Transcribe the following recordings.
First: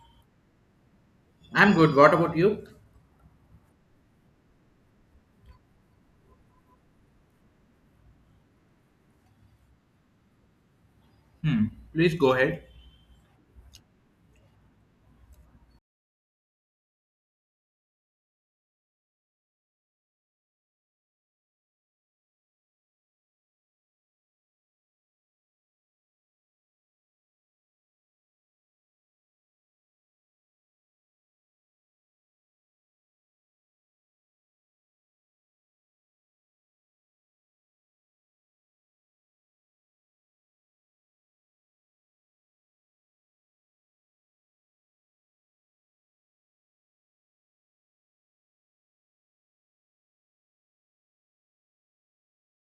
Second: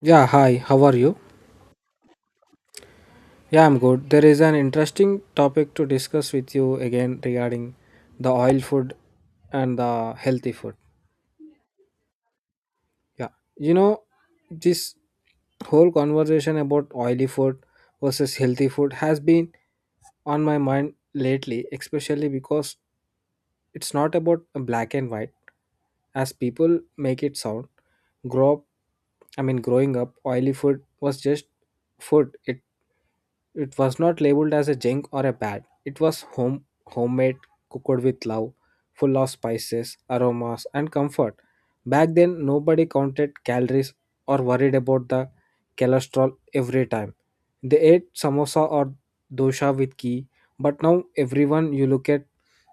Yeah, hi, how are you? I'm good. What about you? Yeah, I'm good. There is an interesting topic to discuss with you again regarding the oil food and the healthy food. Hmm. Please go ahead. Yeah, you know, this whole conversation about oily food versus healthy food has been on my mind lately, especially because it's not about a black and white as people make it sound. Grow up, I mean, growing up, oily food was just food. It was not labeled as a junk or a bad. It was homemade, cooked with love, full of spices, aromas, and comfort. Back then, nobody counted calories or worried about the cholesterol every time. They ate samosa or dosha with ghee, but now everyone you look at,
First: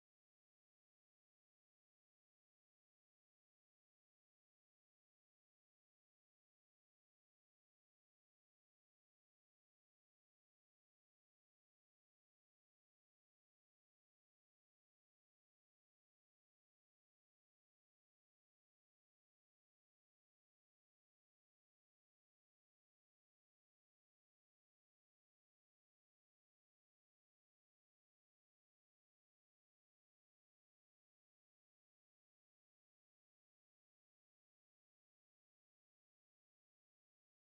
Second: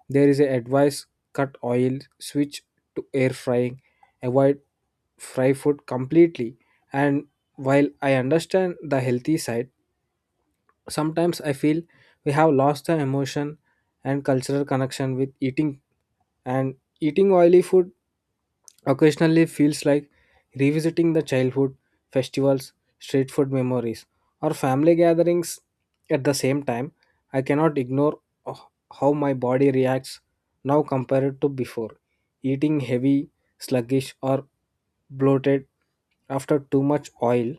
there is a advice, cut oil, switch to air frying, avoid fry food completely. And while I understand the healthy side, sometimes I feel we have lost the emotion and cultural connection with eating, and eating oily food occasionally feels like revisiting the childhood festivals, street food memories, or family gatherings. At the same time, I cannot ignore h- how my body reacts now compared to before. Eating heavy, sluggish, or bloated after too much oil,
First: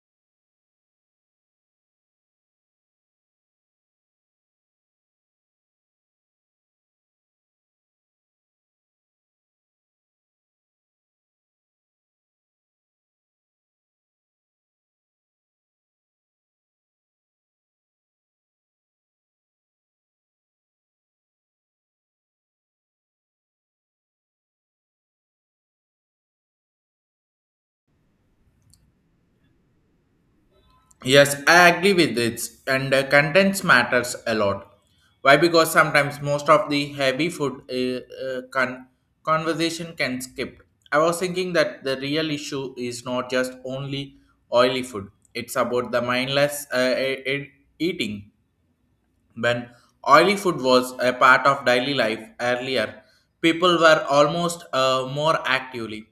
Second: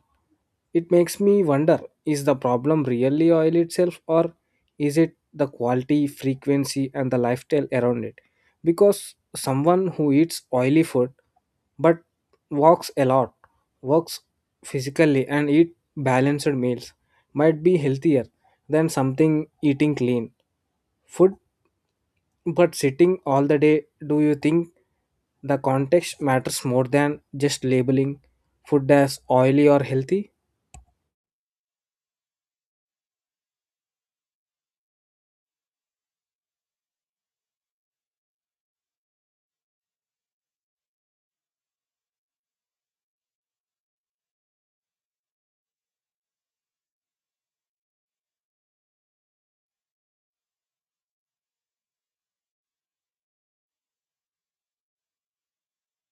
it makes me wonder, is the problem really oil itself, or is it the quality, frequency, and the lifestyle around it? Because someone who eats oily food but walks a lot, works physically, and eat balanced meals might be healthier than something eating clean food but sitting all the day. Do you think the context matters more than just labeling food as oily or healthy? Yes, I agree with it. And contents matters a lot. Why? Because sometimes most of the heavy food conversation can skip. I was thinking that the real issue is not just only oily food. It's about the mindless eating. When oily food was a part of daily life earlier, people were almost more actively.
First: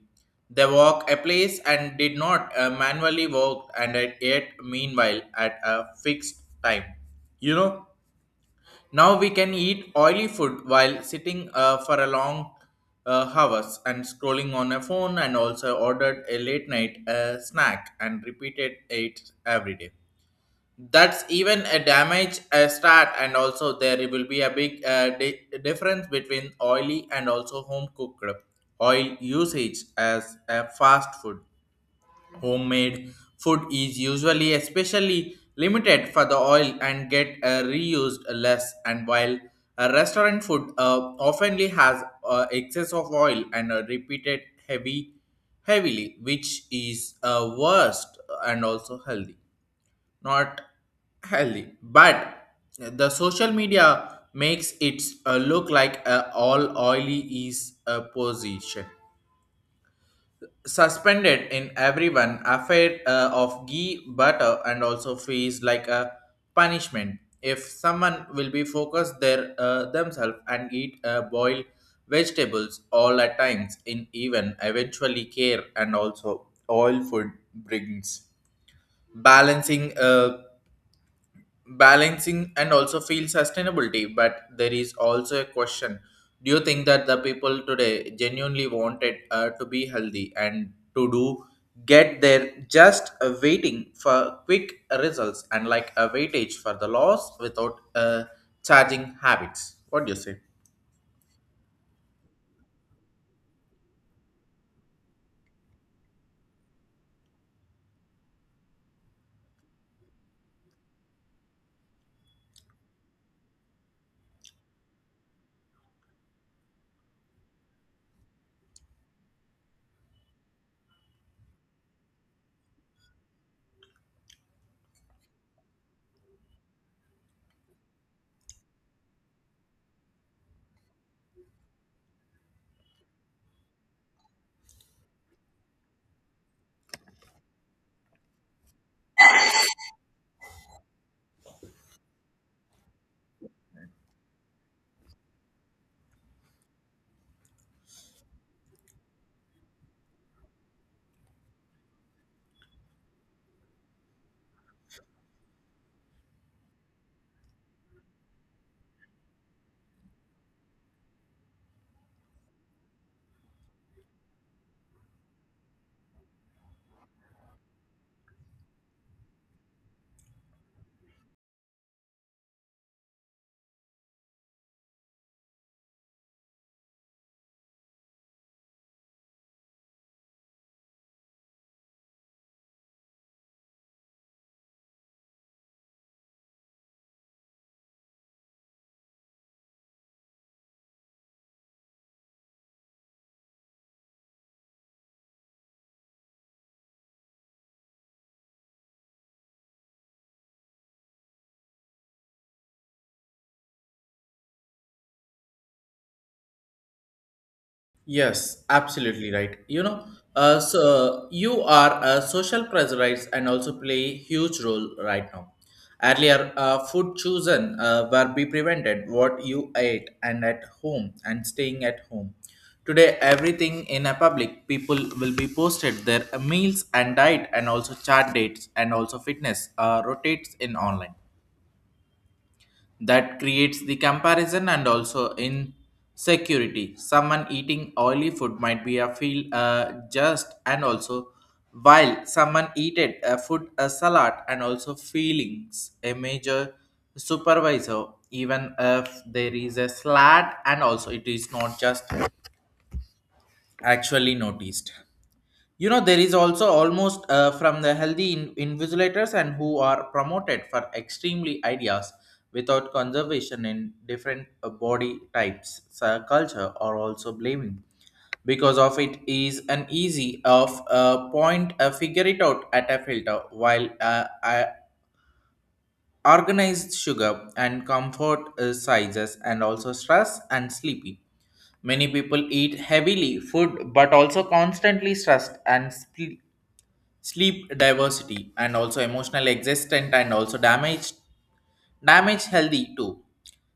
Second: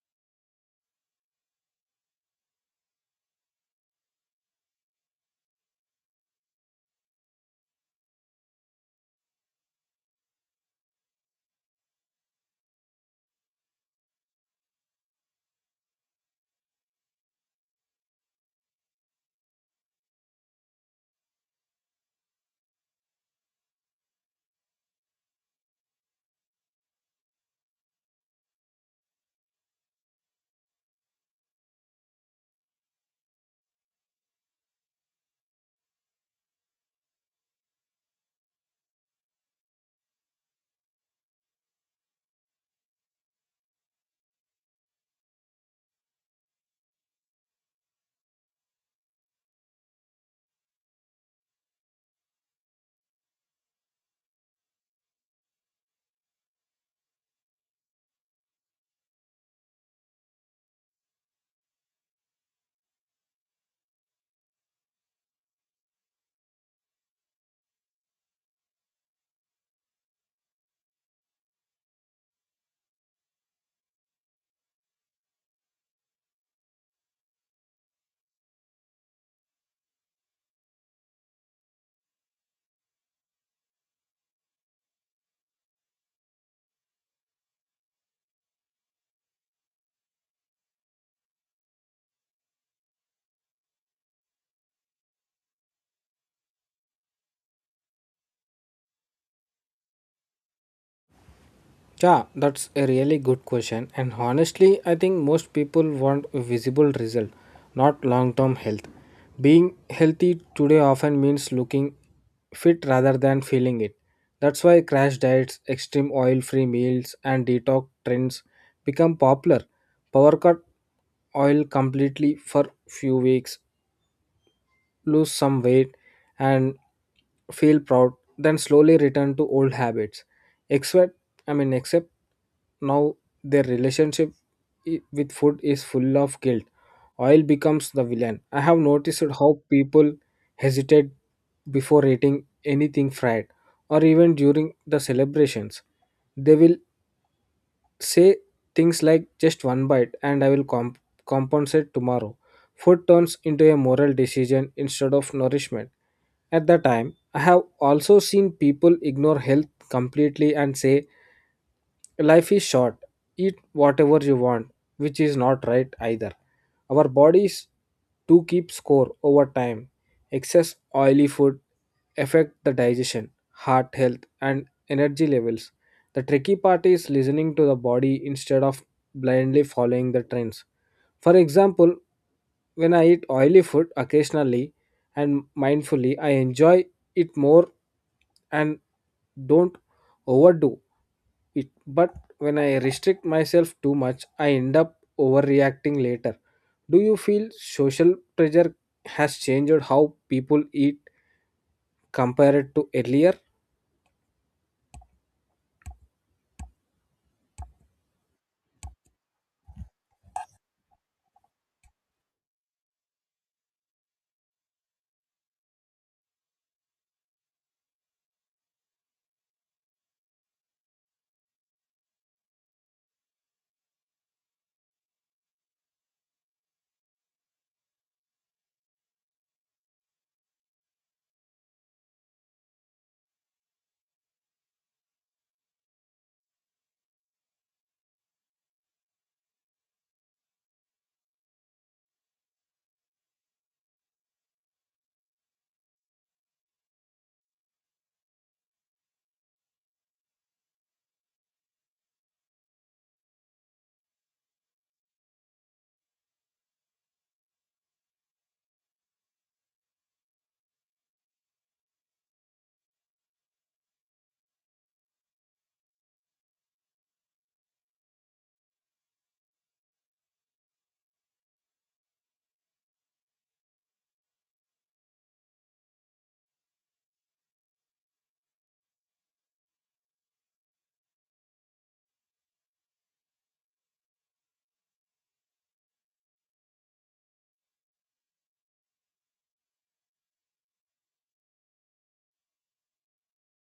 They walk a place and did not manually walk and ate meanwhile at a fixed time. You know, now we can eat oily food while sitting for a long hours and scrolling on a phone and also ordered a late night snack and repeated it every day. That's even a damage a start, and also there will be a big difference between oily and also home cooked oil usage. As a fast food, homemade food is usually especially limited for the oil and get reused less, and while a restaurant food oftenly has excess of oil and repeated heavy heavily, which is worst and also healthy not healthy. But the social media makes it look like a all oily is a position. Suspended in everyone, affair of ghee, butter, and also fees like a punishment. If someone will be focused their themselves and eat boiled vegetables all at times, in even eventually care and also oil food brings balancing. Balancing and also feel sustainability. But there is also a question, do you think that the people today genuinely wanted to be healthy and to do get there, just waiting for quick results and like a weightage for the loss without charging habits? What do you say? Yeah, that's a really good question. And honestly, I think most people want a visible result, not long term health. Being healthy today often means looking fit rather than feeling it. That's why crash diets, extreme oil free meals, and detox trends become popular. Power cut oil completely for few weeks, lose some weight and feel proud, then slowly return to old habits. Except, I mean, except now their relationship with food is full of guilt. Oil becomes the villain. I have noticed how people hesitate before eating anything fried or even during the celebrations. They will say things like, just one bite and I will compensate tomorrow. Food turns into a moral decision instead of nourishment. At the time, I have also seen people ignore health completely and say, life is short, eat whatever you want, which is not right either. Our bodies do keep score over time. Excess oily food affect the digestion, heart health, and energy levels. The tricky part is listening to the body instead of blindly following the trends. For example, when I eat oily food occasionally and mindfully, I enjoy it more and don't overdo it, but when I restrict myself too much I end up overreacting later. Do you feel social pressure has changed how people eat compared to earlier? Yes, absolutely right. You know, so you are a social pressurize and also play huge role right now. Earlier, food chosen were be prevented what you ate and at home and staying at home. Today, everything in a public people will be posted their meals and diet and also chart dates and also fitness rotates in online. That creates the comparison and also insecurity. Someone eating oily food might be a feel just, and also while someone eated a food a salad and also feelings a major supervisor, even if there is a slat and also it is not just actually noticed. You know, there is also almost from the healthy invigilators and who are promoted for extremely ideas without conservation in different body types. So culture are also blaming because of it is an easy of point figure it out at a filter, while organized sugar and comfort sizes and also stress and sleepy. Many people eat heavily food but also constantly stressed and sleep diversity and also emotional existent and also damage healthy too,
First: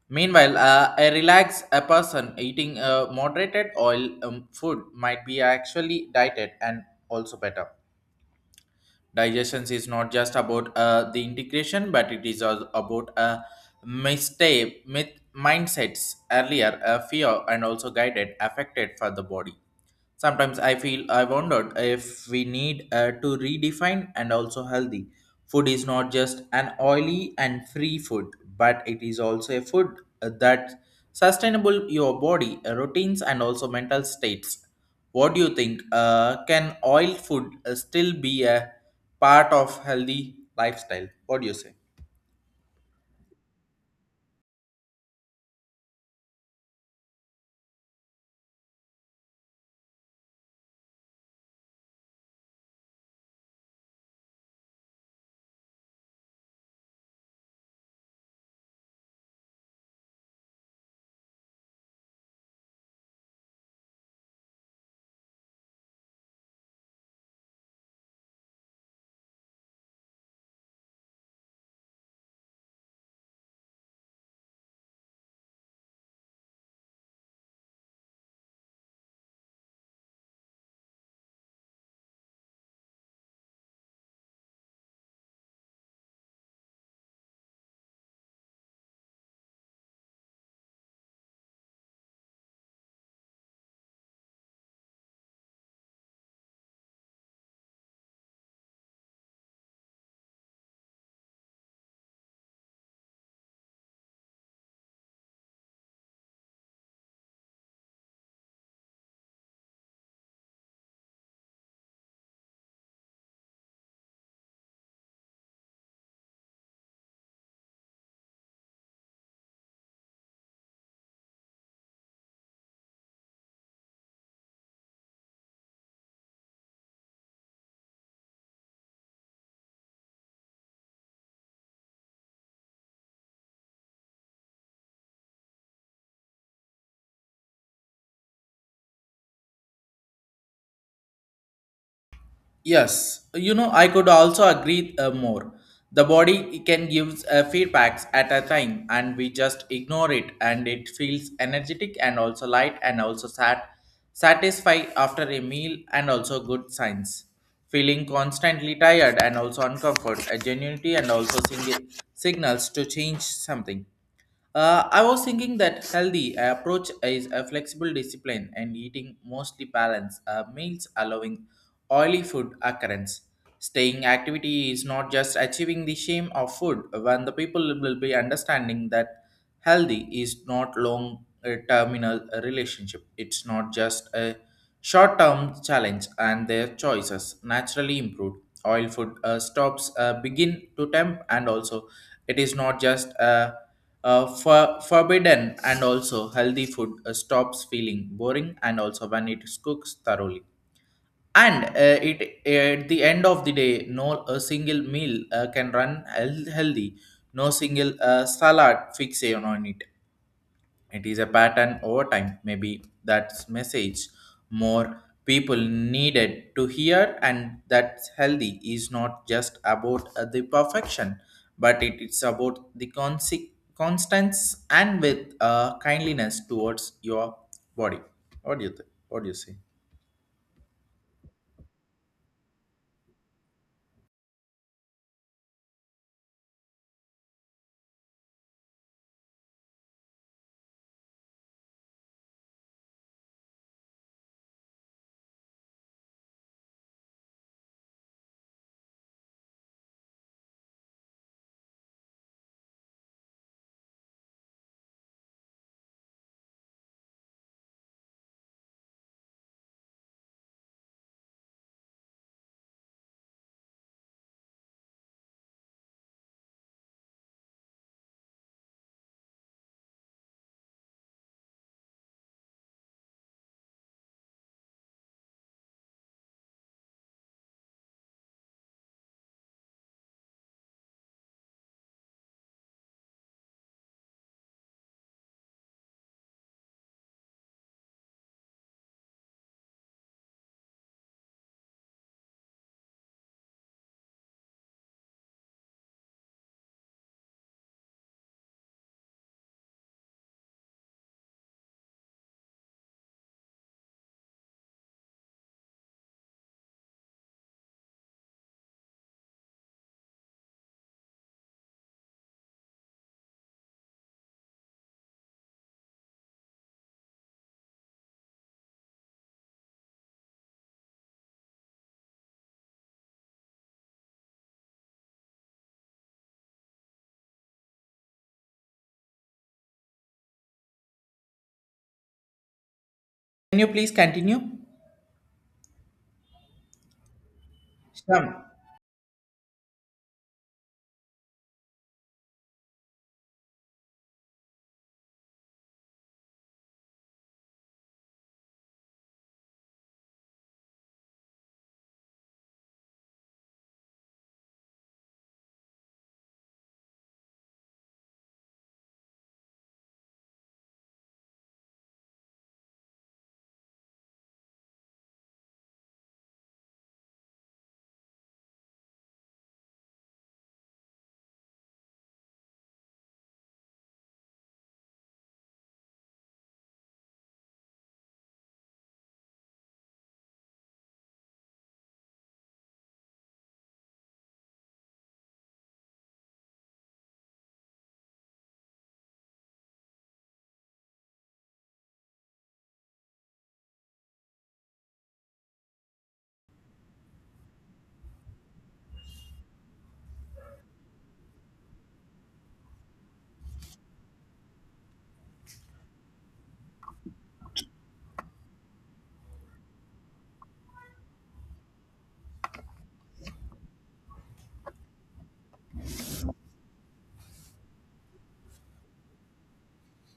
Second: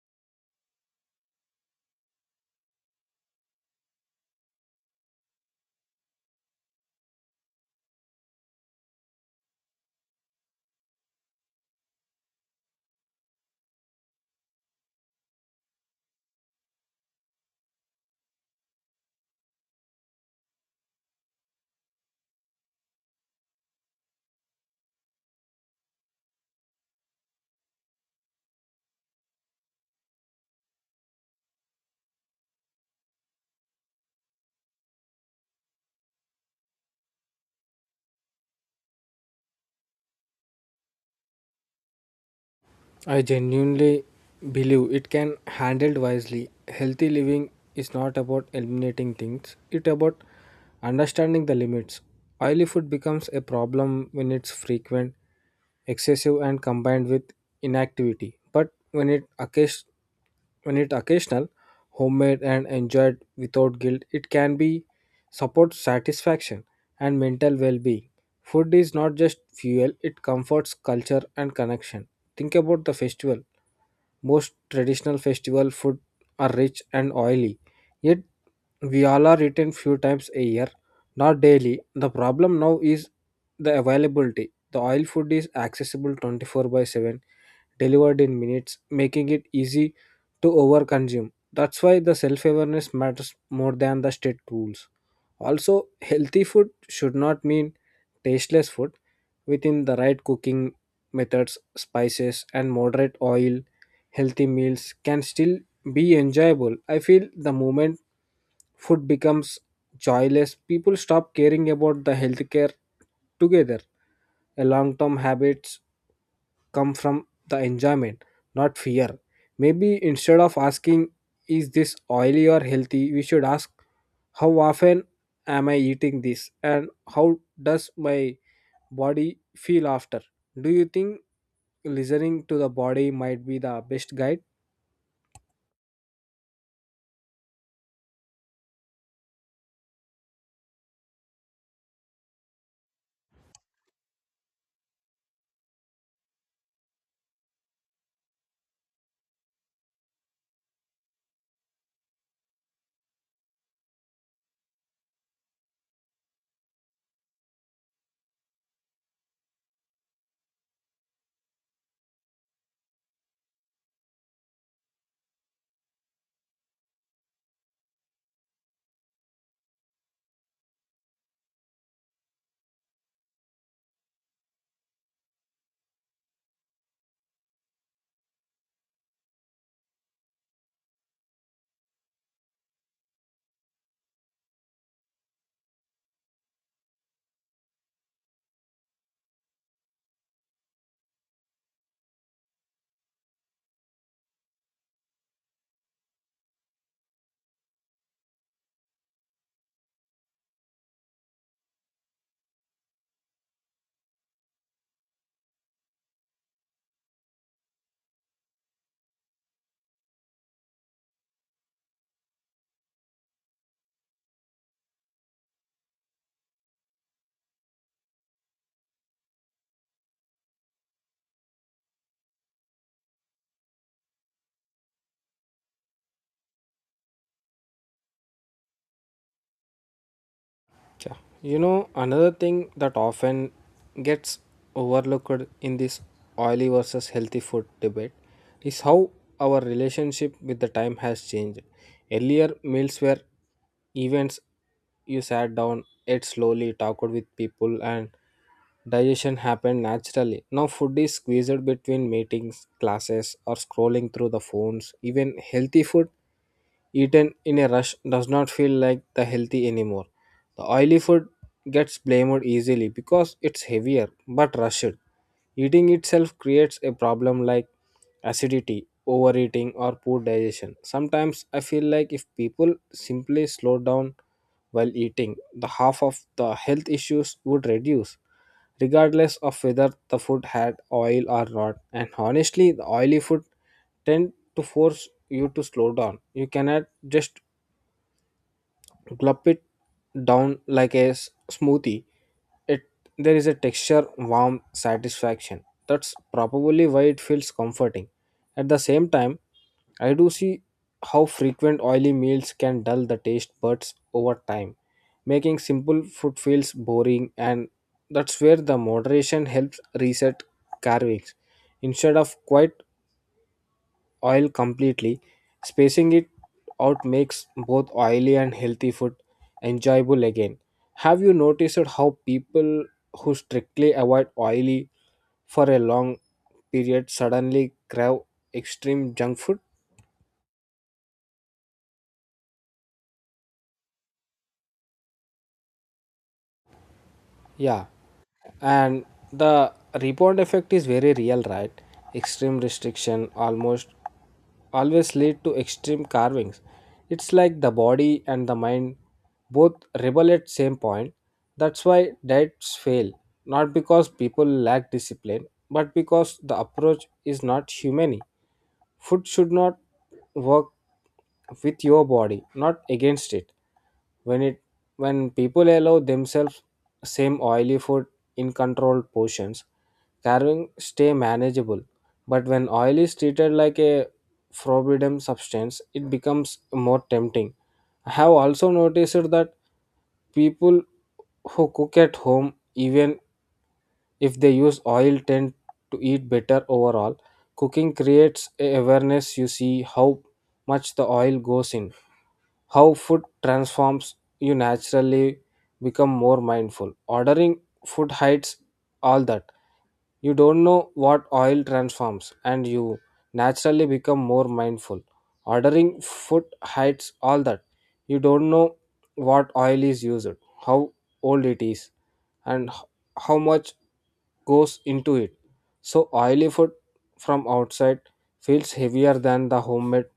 meanwhile a relaxed a person eating a moderated oil food might be actually dieted and also better. Digestion is not just about the integration, but it is also about a mistake myth mindsets. Earlier fear and also guided affected for the body. Sometimes I feel I wondered if we need to redefine and also healthy. Food is not just an oily and free food, but it is also a food that sustainable your body, routines, and also mental states. What do you think? Can oil food still be a part of healthy lifestyle? What do you say? I genuinely believe it can handled wisely. Healthy living is not about eliminating things, it's about understanding the limits. Oily food becomes a problem when it's frequent, excessive, and combined with inactivity. But when it occasional, homemade and enjoyed without guilt, it can be support satisfaction and mental well-being. Food is not just fuel, it comforts culture and connection. Think about the festival. Most traditional festival food are rich and oily, yet we all are eaten few times a year, not daily. The problem now is the availability. The oil food is accessible 24/7, delivered in minutes, making it easy to overconsume. That's why the self awareness matters more than the state rules. Also, healthy food should not mean tasteless food. Within the right cooking methods, spices, and moderate oil, healthy meals can still be enjoyable. I feel the moment food becomes joyless, people stop caring about the healthcare together. A long term habits come from the enjoyment, not fear. Maybe instead of asking, is this oily or healthy, we should ask, how often am I eating this, and how does my body feel after? Do you think listening to the body might be the best guide? Yes, you know, I could also agree more. The body can give feedbacks at a time, and we just ignore it, and it feels energetic and also light and also satisfied after a meal, and also good signs. Feeling constantly tired and also uncomfort, a genuinity, and also signals to change something. I was thinking that healthy approach is a flexible discipline and eating mostly balanced meals, allowing oily food occurrence. Staying activity is not just achieving the shame of food. When the people will be understanding that healthy is not long terminal relationship, it's not just a short term challenge, and their choices naturally improve. Oil food stops begin to tempt, and also it is not just a forbidden, and also healthy food stops feeling boring, and also when it cooks thoroughly and it at the end of the day no a single meal can run healthy, no single salad fixation on it, it is a pattern over time. Maybe that's message more people needed to hear, and that's healthy is not just about the perfection, but it is about the constance and with kindliness towards your body. What do you think? What do you say? Yeah. Another thing that often gets overlooked in this oily versus healthy food debate is how our relationship with the time has changed. Earlier, meals were events. You sat down, ate slowly, talked with people, and digestion happened naturally. Now, food is squeezed between meetings, classes, or scrolling through the phones. Even healthy food eaten in a rush does not feel like the healthy anymore. The oily food gets blamed easily because it's heavier but rushed. Eating itself creates a problem like acidity, overeating, or poor digestion. Sometimes I feel like if people simply slow down while eating, the half of the health issues would reduce, regardless of whether the food had oil or not. And honestly, the oily food tend to force you to slow down. You cannot just gulp it down like a smoothie. It, there is a texture, warmth, satisfaction. That's probably why it feels comforting. At the same time, I do see how frequent oily meals can dull the taste buds over time, making simple food feels boring, and that's where the moderation helps reset cravings instead of quite oil completely. Spacing it out makes both oily and healthy food enjoyable again. Have you noticed how people who strictly avoid oily for a long period suddenly crave extreme junk food? Can you please continue? Yeah, Shyam. and the rebound effect is very real, right? Extreme restriction almost always lead to extreme carvings. It's like the body and the mind both rebel at same point. That's why diets fail, not because people lack discipline but because the approach is not humane. Food should not work with your body, not against it. When it when people allow themselves same oily food in controlled portions, carving stay manageable, but when oil is treated like a forbidden substance, it becomes more tempting. I have also noticed that people who cook at home, even if they use oil, tend to eat better overall. Cooking creates a awareness. You see how much the oil goes in, how food transforms. You naturally become more mindful. Ordering food hides all that. You don't know what oil transforms, and you naturally become more mindful. Ordering food hides all that. You don't know what oil is used, how old it is, and how much goes into it. So oily food from outside feels heavier than the homemade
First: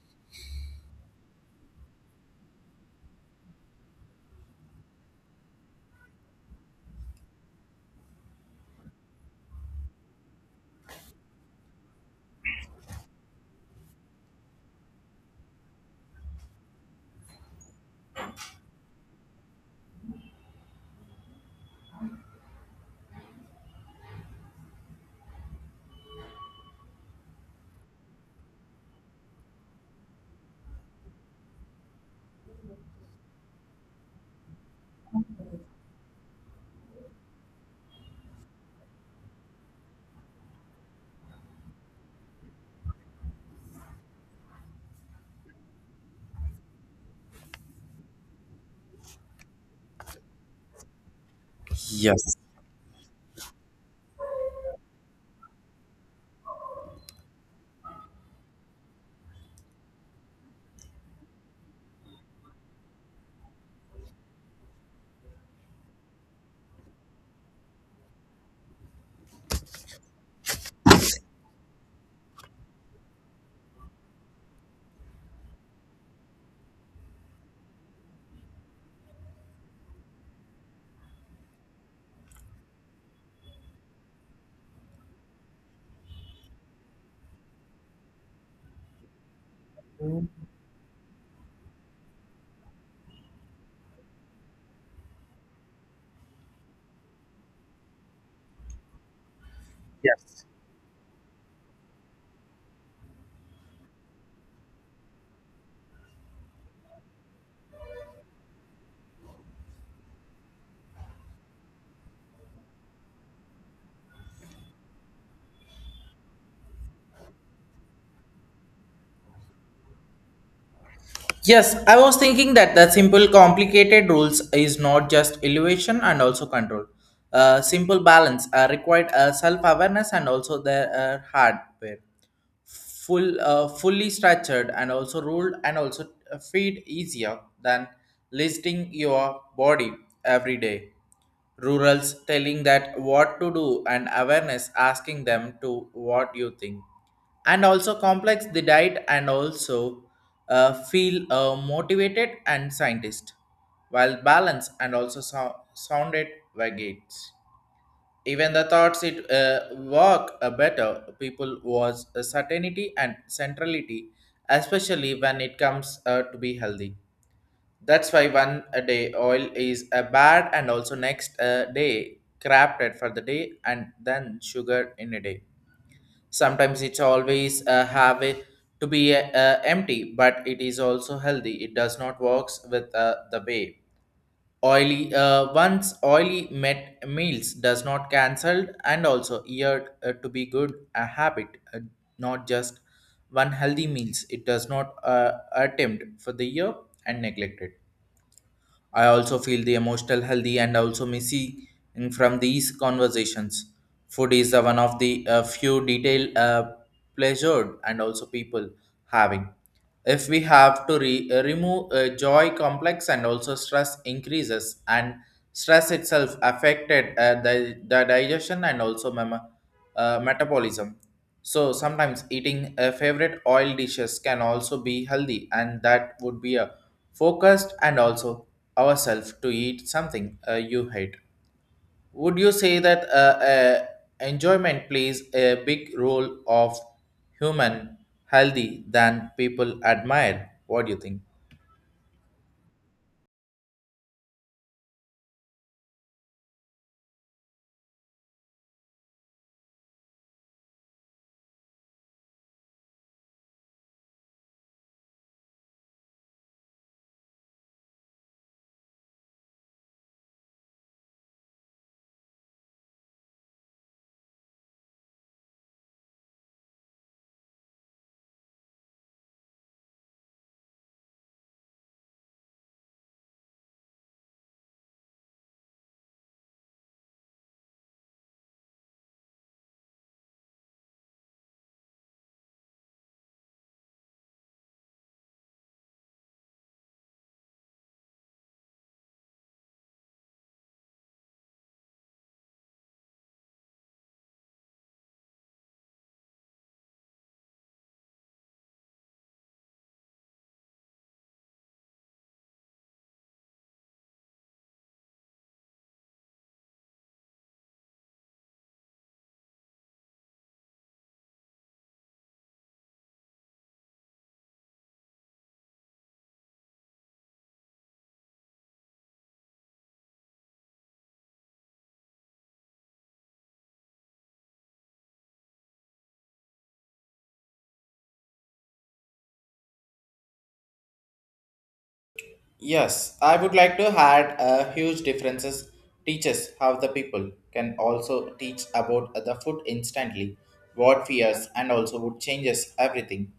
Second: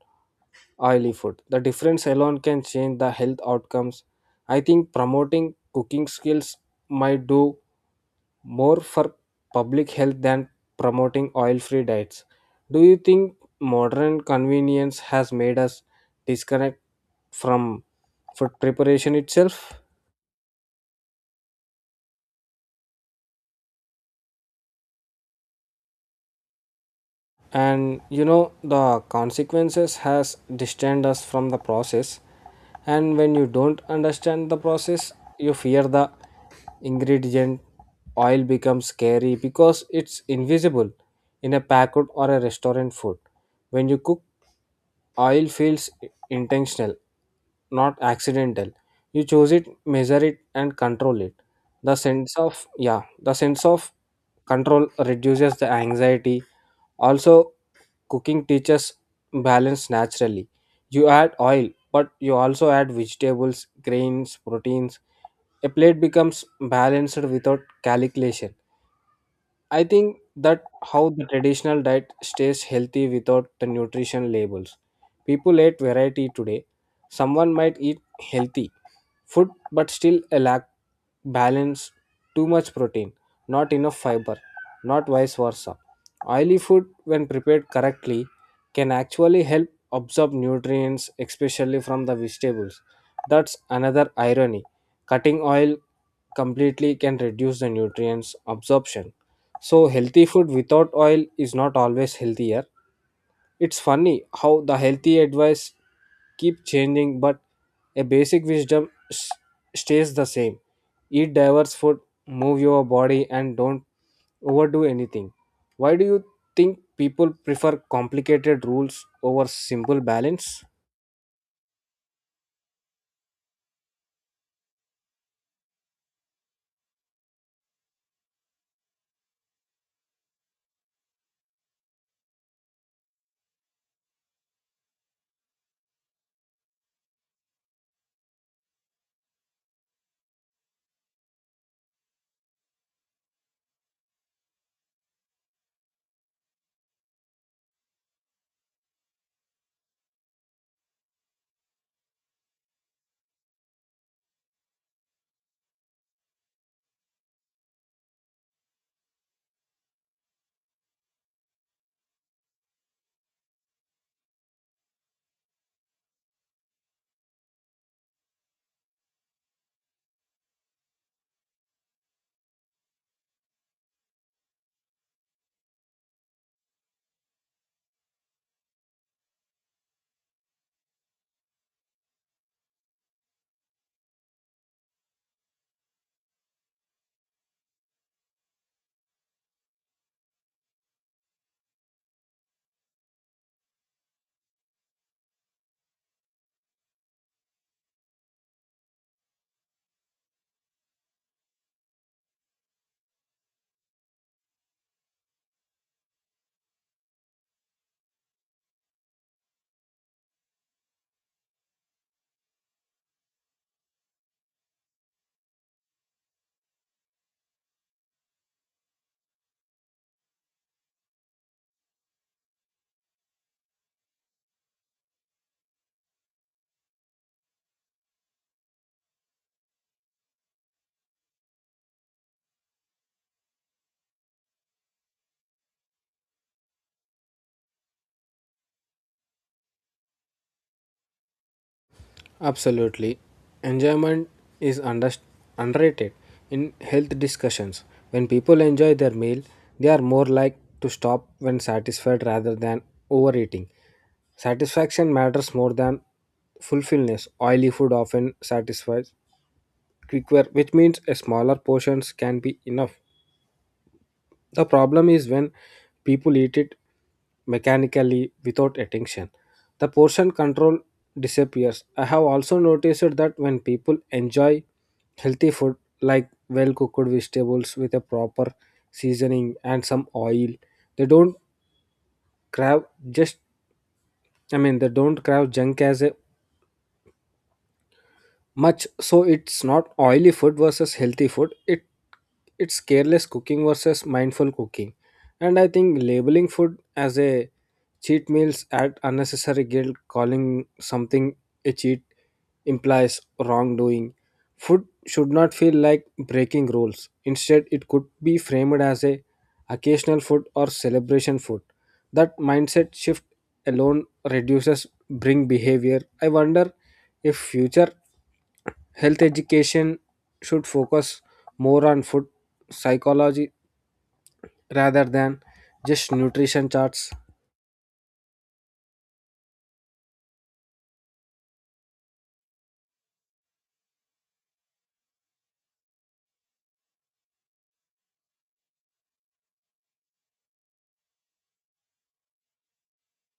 oily food. The difference alone can change the health outcomes. I think promoting cooking skills might do more for public health than promoting oil free diets. Do you think modern convenience has made us disconnect from food preparation itself? And the consequences has distanced us from the process, and when you don't understand the process, you fear the ingredient. Oil becomes scary because it's invisible in a packet or a restaurant food. When you cook, oil feels intentional, not accidental. You choose it, measure it, and control it. The sense Yes. of yeah, the sense of control reduces the anxiety. Also, cooking teaches balance naturally. You add oil, but you also add vegetables, grains, proteins. A plate becomes balanced without calculation. I think that how the traditional diet stays healthy without the nutrition labels. People eat variety today. Someone might eat healthy food but still a lack balance, too much protein, not enough fiber, not vice versa. Oily food when prepared correctly can actually help absorb nutrients, especially from the vegetables. That's another irony. Cutting oil completely can reduce the nutrients absorption, so healthy food without oil is not always healthier. It's funny how the healthy advice keep changing, but a basic wisdom stays the same. Eat diverse food, move your body, and don't overdo anything. Why do you think people prefer complicated rules over simple balance? Yes, I was thinking that the simple complicated rules is not just elevation and also control. Simple balance required self-awareness and also the hardware. Fully structured and also ruled and also feed easier than listing your body every day. Rurals telling that what to do and awareness asking them to what you think, and also complex the diet and also feel motivated and scientist, while balance and also sounded vagates. Even the thoughts it work better people was a certainty and centrality, especially when it comes to be healthy. That's why one a day oil is a bad and also next day crafted for the day and then sugar in a day. Sometimes it's always have it to be empty but it is also healthy. It does not works with the way. Oily once oily met meals does not cancelled and also year to be good a habit. uh, not just one healthy meals, it does not attempt for the year and neglected. I also feel the emotional healthy and also missing from these conversations. Food is the one of the few detail pleasured and also people having. If we have to remove joy complex and also stress increases and stress itself affected the digestion and also metabolism. So sometimes eating a favorite oil dishes can also be healthy, and that would be a focused and also ourselves to eat something you hate. Would you say that enjoyment plays a big role of human healthy than people admire? What do you think? Absolutely. Enjoyment is underrated in health discussions. When people enjoy their meal, they are more likely to stop when satisfied rather than overeating. Satisfaction matters more than fulfillment. Oily food often satisfies quicker, which means a smaller portions can be enough. The problem is when people eat it mechanically without attention. The portion control disappears. I have also noticed that when people enjoy healthy food like well cooked vegetables with a proper seasoning and some oil, they don't crave just I mean they don't crave junk as a much. So it's not oily food versus healthy food, it's careless cooking versus mindful cooking. And I think labeling food as a cheat meals add unnecessary guilt. Calling something a cheat implies wrongdoing. Food should not feel like breaking rules. Instead, it could be framed as a occasional food or celebration food. That mindset shift alone reduces bring behavior. I wonder if future health education should focus more on food psychology rather than just nutrition charts. Yes, I would like to add a huge differences, teaches how the people can also teach about the food instantly, what fears and also what changes everything.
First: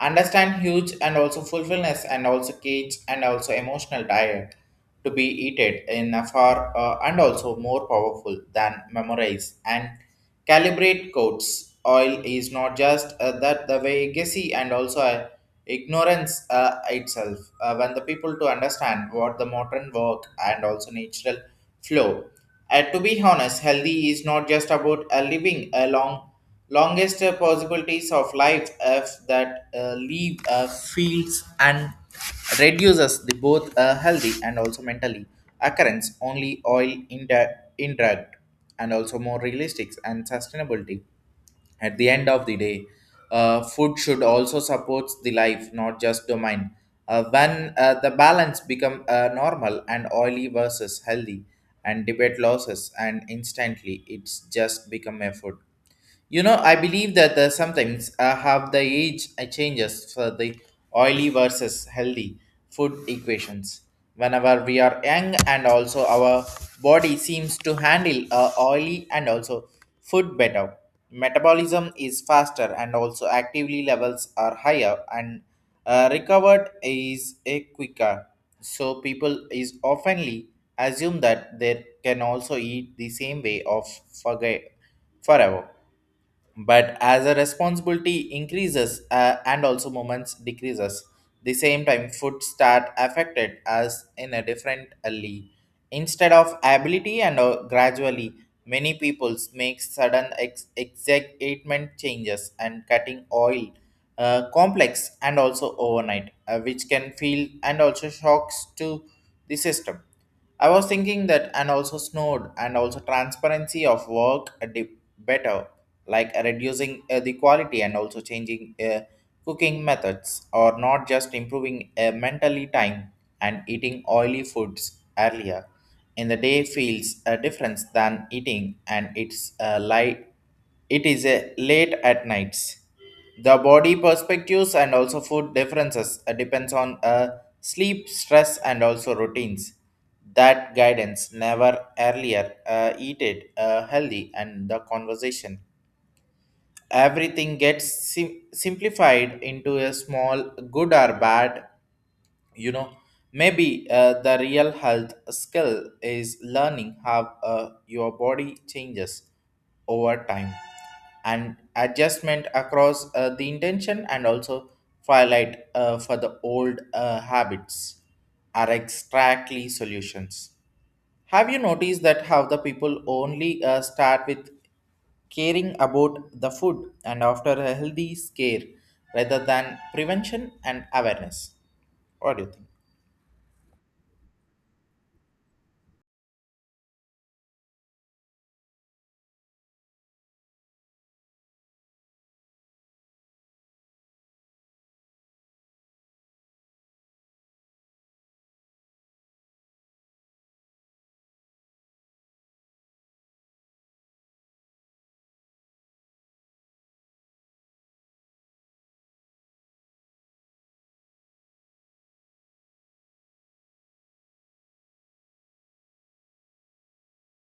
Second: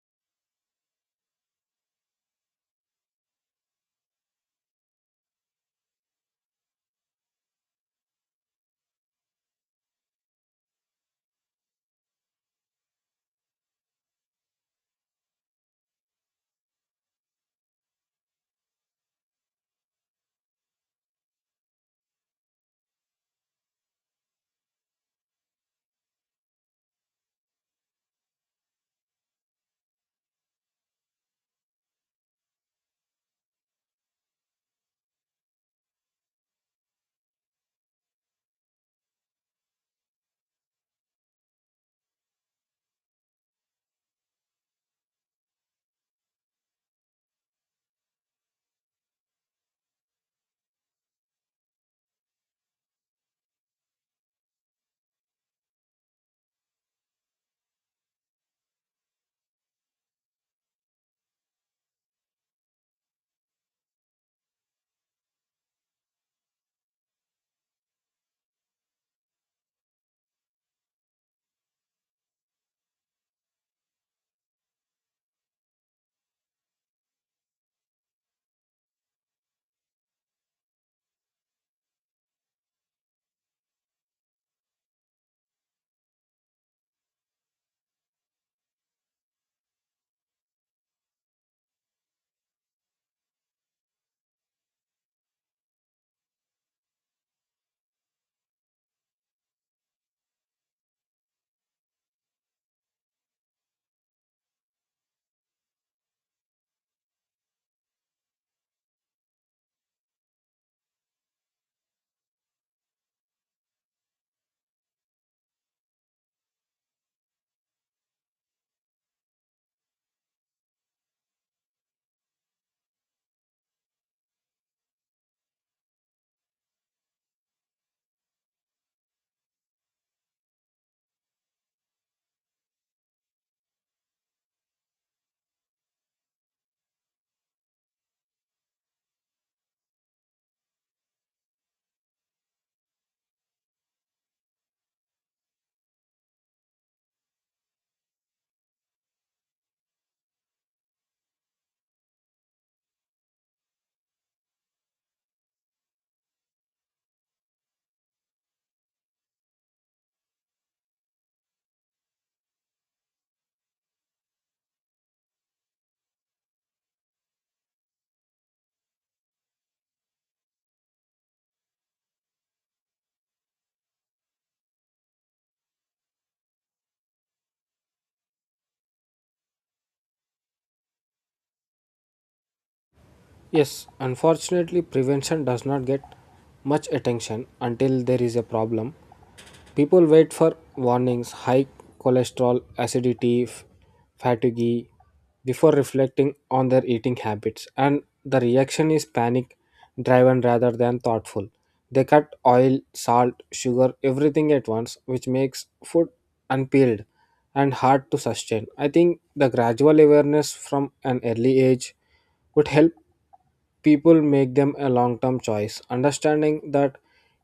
Understand huge and also fulfillness and also cage and also emotional diet to be eaten in a far and also more powerful than memorize and calibrate codes. Oil is not just that the way gassy and also a ignorance itself when the people to understand what the modern work and also natural flow. To be honest, healthy is not just about living a longest possibilities of life. If that leave feels and reduces the both healthy and also mentally occurrence only oil indirect and also more realistic and sustainability. At the end of the day, food should also support the life, not just domain. When the balance become normal and oily versus healthy and debate losses and instantly it's just become a food. You know, I believe that sometimes have the age changes for the oily versus healthy food equations. Whenever we are young, and also our body seems to handle oily and also food better. Metabolism is faster, and also actively levels are higher, and recovered is a quicker. So people is oftenly assume that they can also eat the same way of forget forever. But as a responsibility increases and also moments decreases, the same time food start affected as in a different alley instead of ability, and gradually many peoples make sudden excitement changes and cutting oil complex and also overnight, which can feel and also shocks to the system. I was thinking that and also snowed and also transparency of work a dip better, like reducing the quality and also changing cooking methods or not just improving mentally time. And eating oily foods earlier in the day feels a difference than eating and it's light it is a late at nights. The body perspectives and also food differences depends on sleep stress and also routines. That guidance never earlier eat it healthy and the conversation, everything gets simplified into a small good or bad. You know, maybe the real health skill is learning how your body changes over time and adjustment across the intention and also twilight for the old habits are exactly solutions. Have you noticed that how the people only start with caring about the food and after a healthy scare rather than prevention and awareness? What do you think? Yes, unfortunately, prevention does not get much attention until there is a problem. People wait for warnings, high cholesterol, acidity, fatigue, before reflecting on their eating habits, and the reaction is panic driven rather than thoughtful. They cut oil, salt, sugar, everything at once, which makes food unpeeled and hard to sustain. I think the gradual awareness from an early age could help people make them a long term choice. Understanding that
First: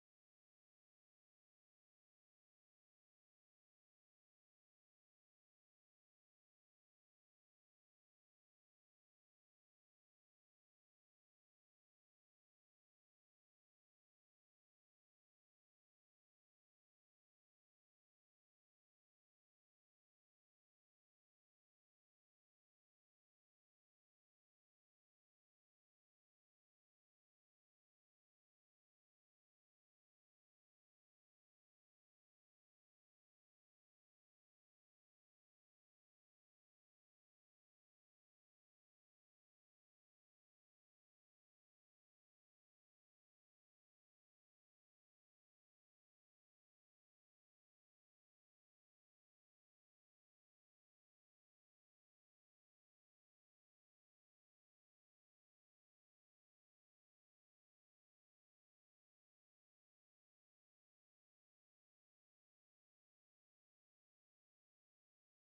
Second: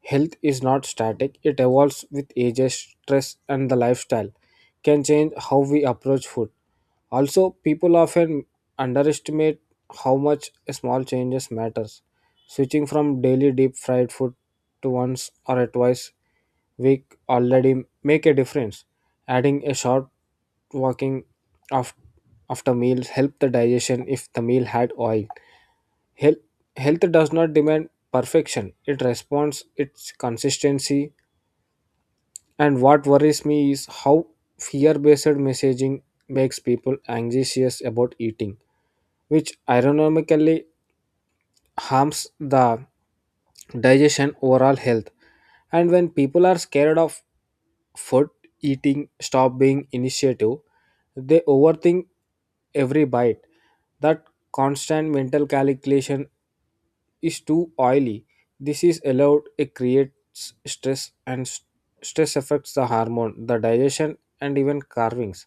health is not static, it evolves with ages, stress, and the lifestyle, can change how we approach food. Also, people often underestimate how much a small changes matters. Switching from daily deep fried food to once or a twice week already make a difference. Adding a short walking af- after meals help the digestion if the meal had oil. Health, Health does not demand perfection, it responds its consistency. And what worries me is how fear based messaging makes people anxious about eating, which ironically harms the digestion overall health. And when people are scared of food, eating stop being initiative. They overthink every bite. That constant mental calculation, is too oily, this is allowed, it creates stress. And stress affects the hormone, the digestion, and even carvings.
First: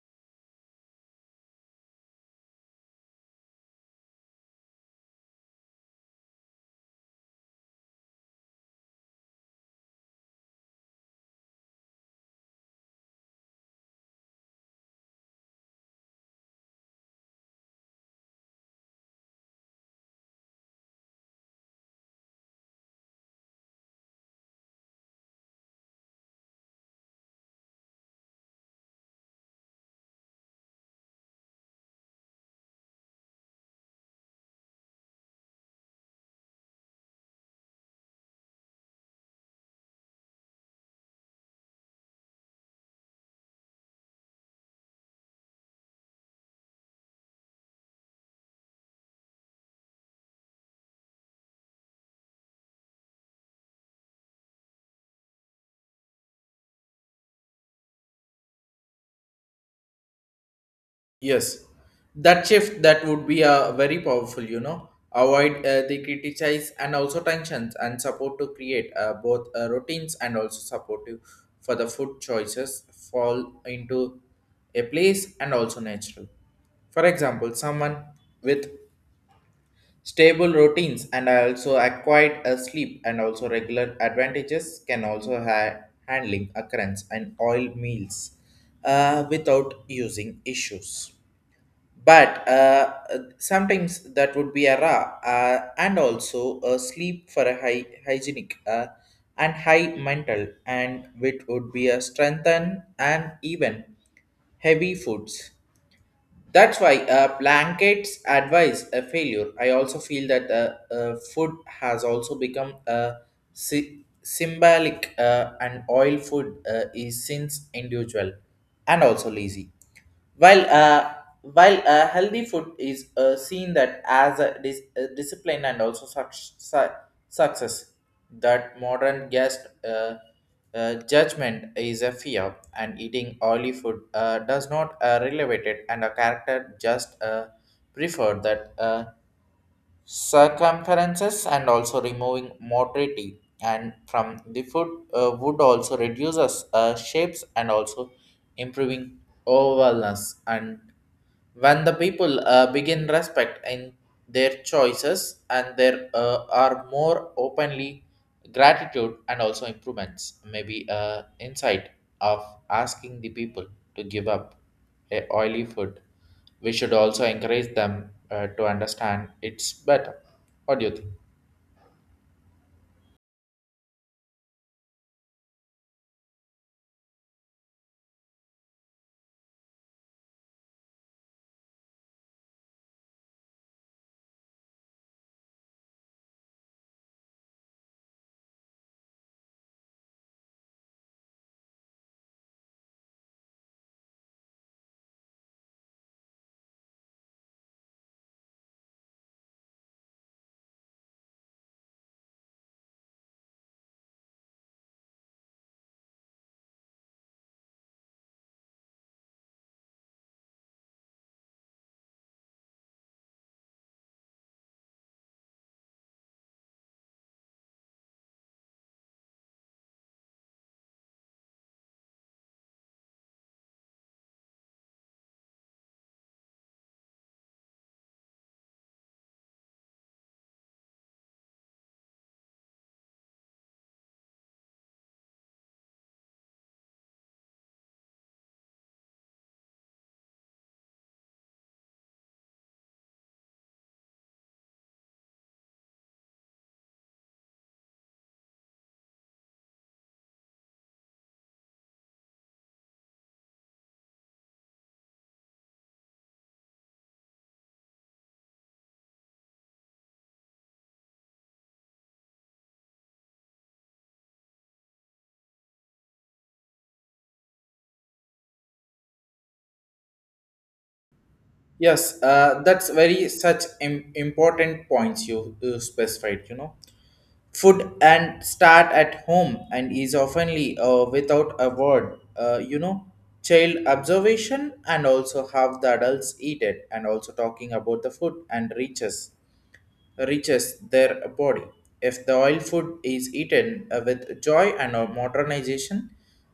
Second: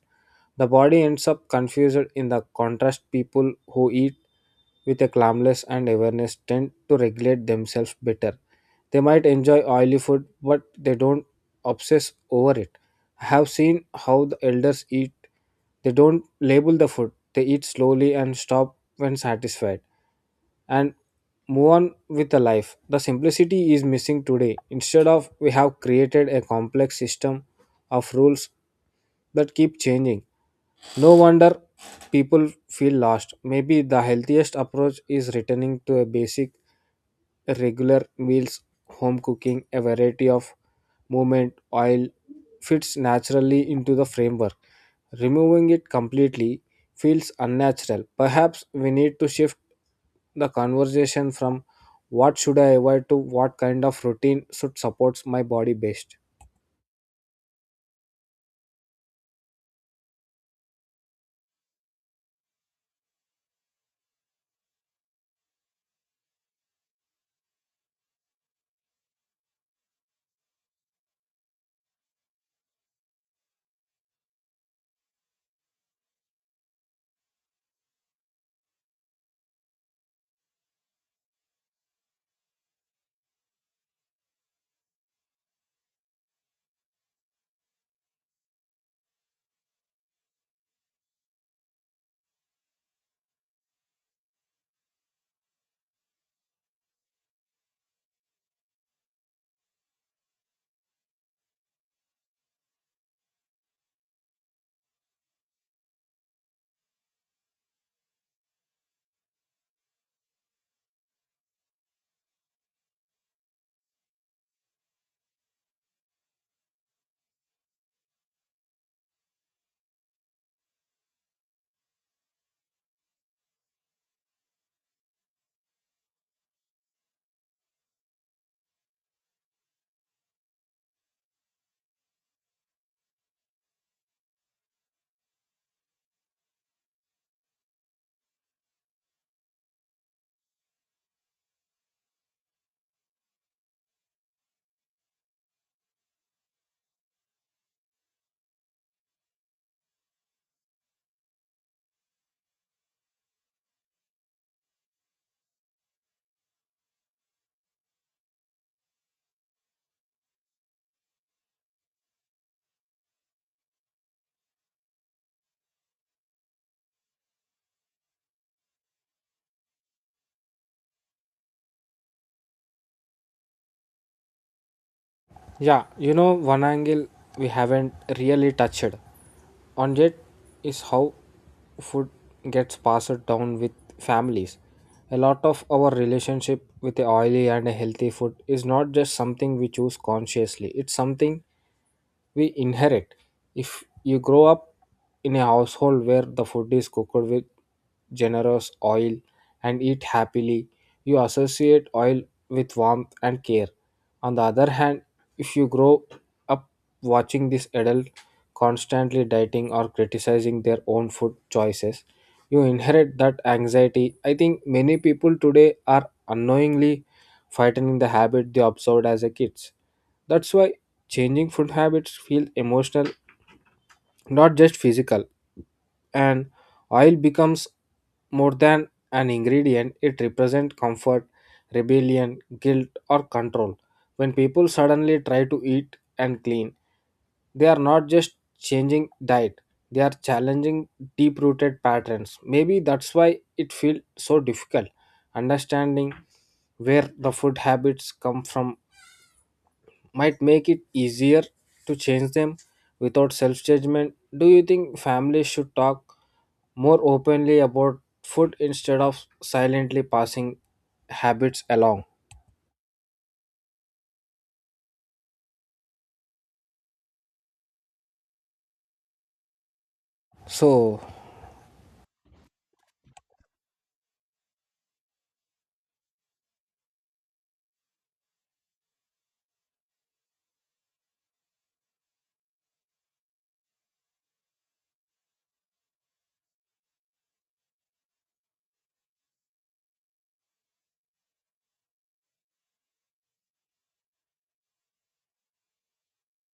The body ends up confused. In the contrast, people who eat with a calmness and awareness tend to regulate themselves better. They might enjoy oily food but they don't obsess over it. I have seen how the elders eat. They don't label the food, they eat slowly and stop when satisfied and move on with the life. The simplicity is missing today. Instead of, we have created a complex system of rules that keep changing. No wonder people feel lost. Maybe the healthiest approach is returning to a basic regular meals, home cooking, a variety of movement. Oil fits naturally into the framework. Removing it completely feels unnatural. Perhaps we need to shift the conversation from what should I avoid, to what kind of routine should support my body best. Yes, that shift that would be a very powerful. You know, avoid the criticize and also tensions and support to create both routines and also supportive for the food choices fall into a place and also natural. For example, someone with stable routines and also acquired a sleep and also regular advantages can also have handling occurrence and oil meals without using issues. But sometimes that would be a raw and also a sleep for a high hygienic and high mental and which would be a strengthen and even heavy foods. That's why blankets advise a failure. I also feel that food has also become symbolic and oil food is since individual and also lazy. While uh, while healthy food is seen that as a, a discipline and also success, that modern guest judgment is a fear, and eating oily food does not relevate it, and a character just prefer that. Circumferences and also removing mortality and from the food wood also reduces shapes and also improving overallness. And when the people begin respect in their choices and there are more openly gratitude and also improvements, maybe insight of asking the people to give up a oily food, we should also encourage them to understand it's better. What do you think? Yeah, one angle we haven't really touched on yet is how food gets passed down with families. A lot of our relationship with a oily and a healthy food is not just something we choose consciously, it's something we inherit. If you grow up in a household where the food is cooked with generous oil and eat happily, you associate oil with warmth and care. On the other hand, if you grow up watching this adult constantly dieting or criticizing their own food choices, you inherit that anxiety. I think many people today are unknowingly fighting the habit they observed as a kids. That's why changing food habits feel emotional, not just physical. And oil becomes more than an ingredient, it represents comfort, rebellion, guilt, or control. When people suddenly try to eat and clean, they are not just changing diet, they are challenging deep rooted patterns. Maybe that's why it feels so difficult. Understanding where the food habits come from might make it easier to change them without self judgment. Do you think families should talk more openly about food instead of silently passing habits along? So, Yes, that's very such important points you, you specified, you know. Food and start at home and is oftenly without a word, you know, child observation and also have the adults eat it and also talking about the food and reaches their body. If the oil food is eaten with joy and modernization,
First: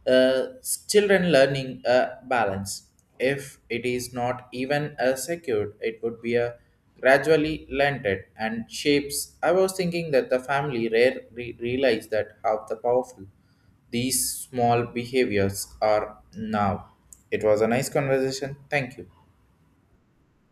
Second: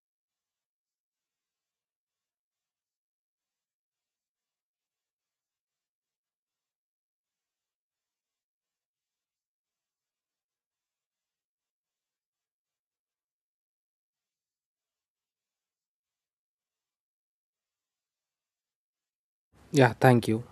uh, children learning a balance. If it is not even secured, it would be a gradually blended and shapes. I was thinking that the family rarely realize that how the powerful these small behaviors are now. It was a nice conversation. Thank you. yeah, thank you.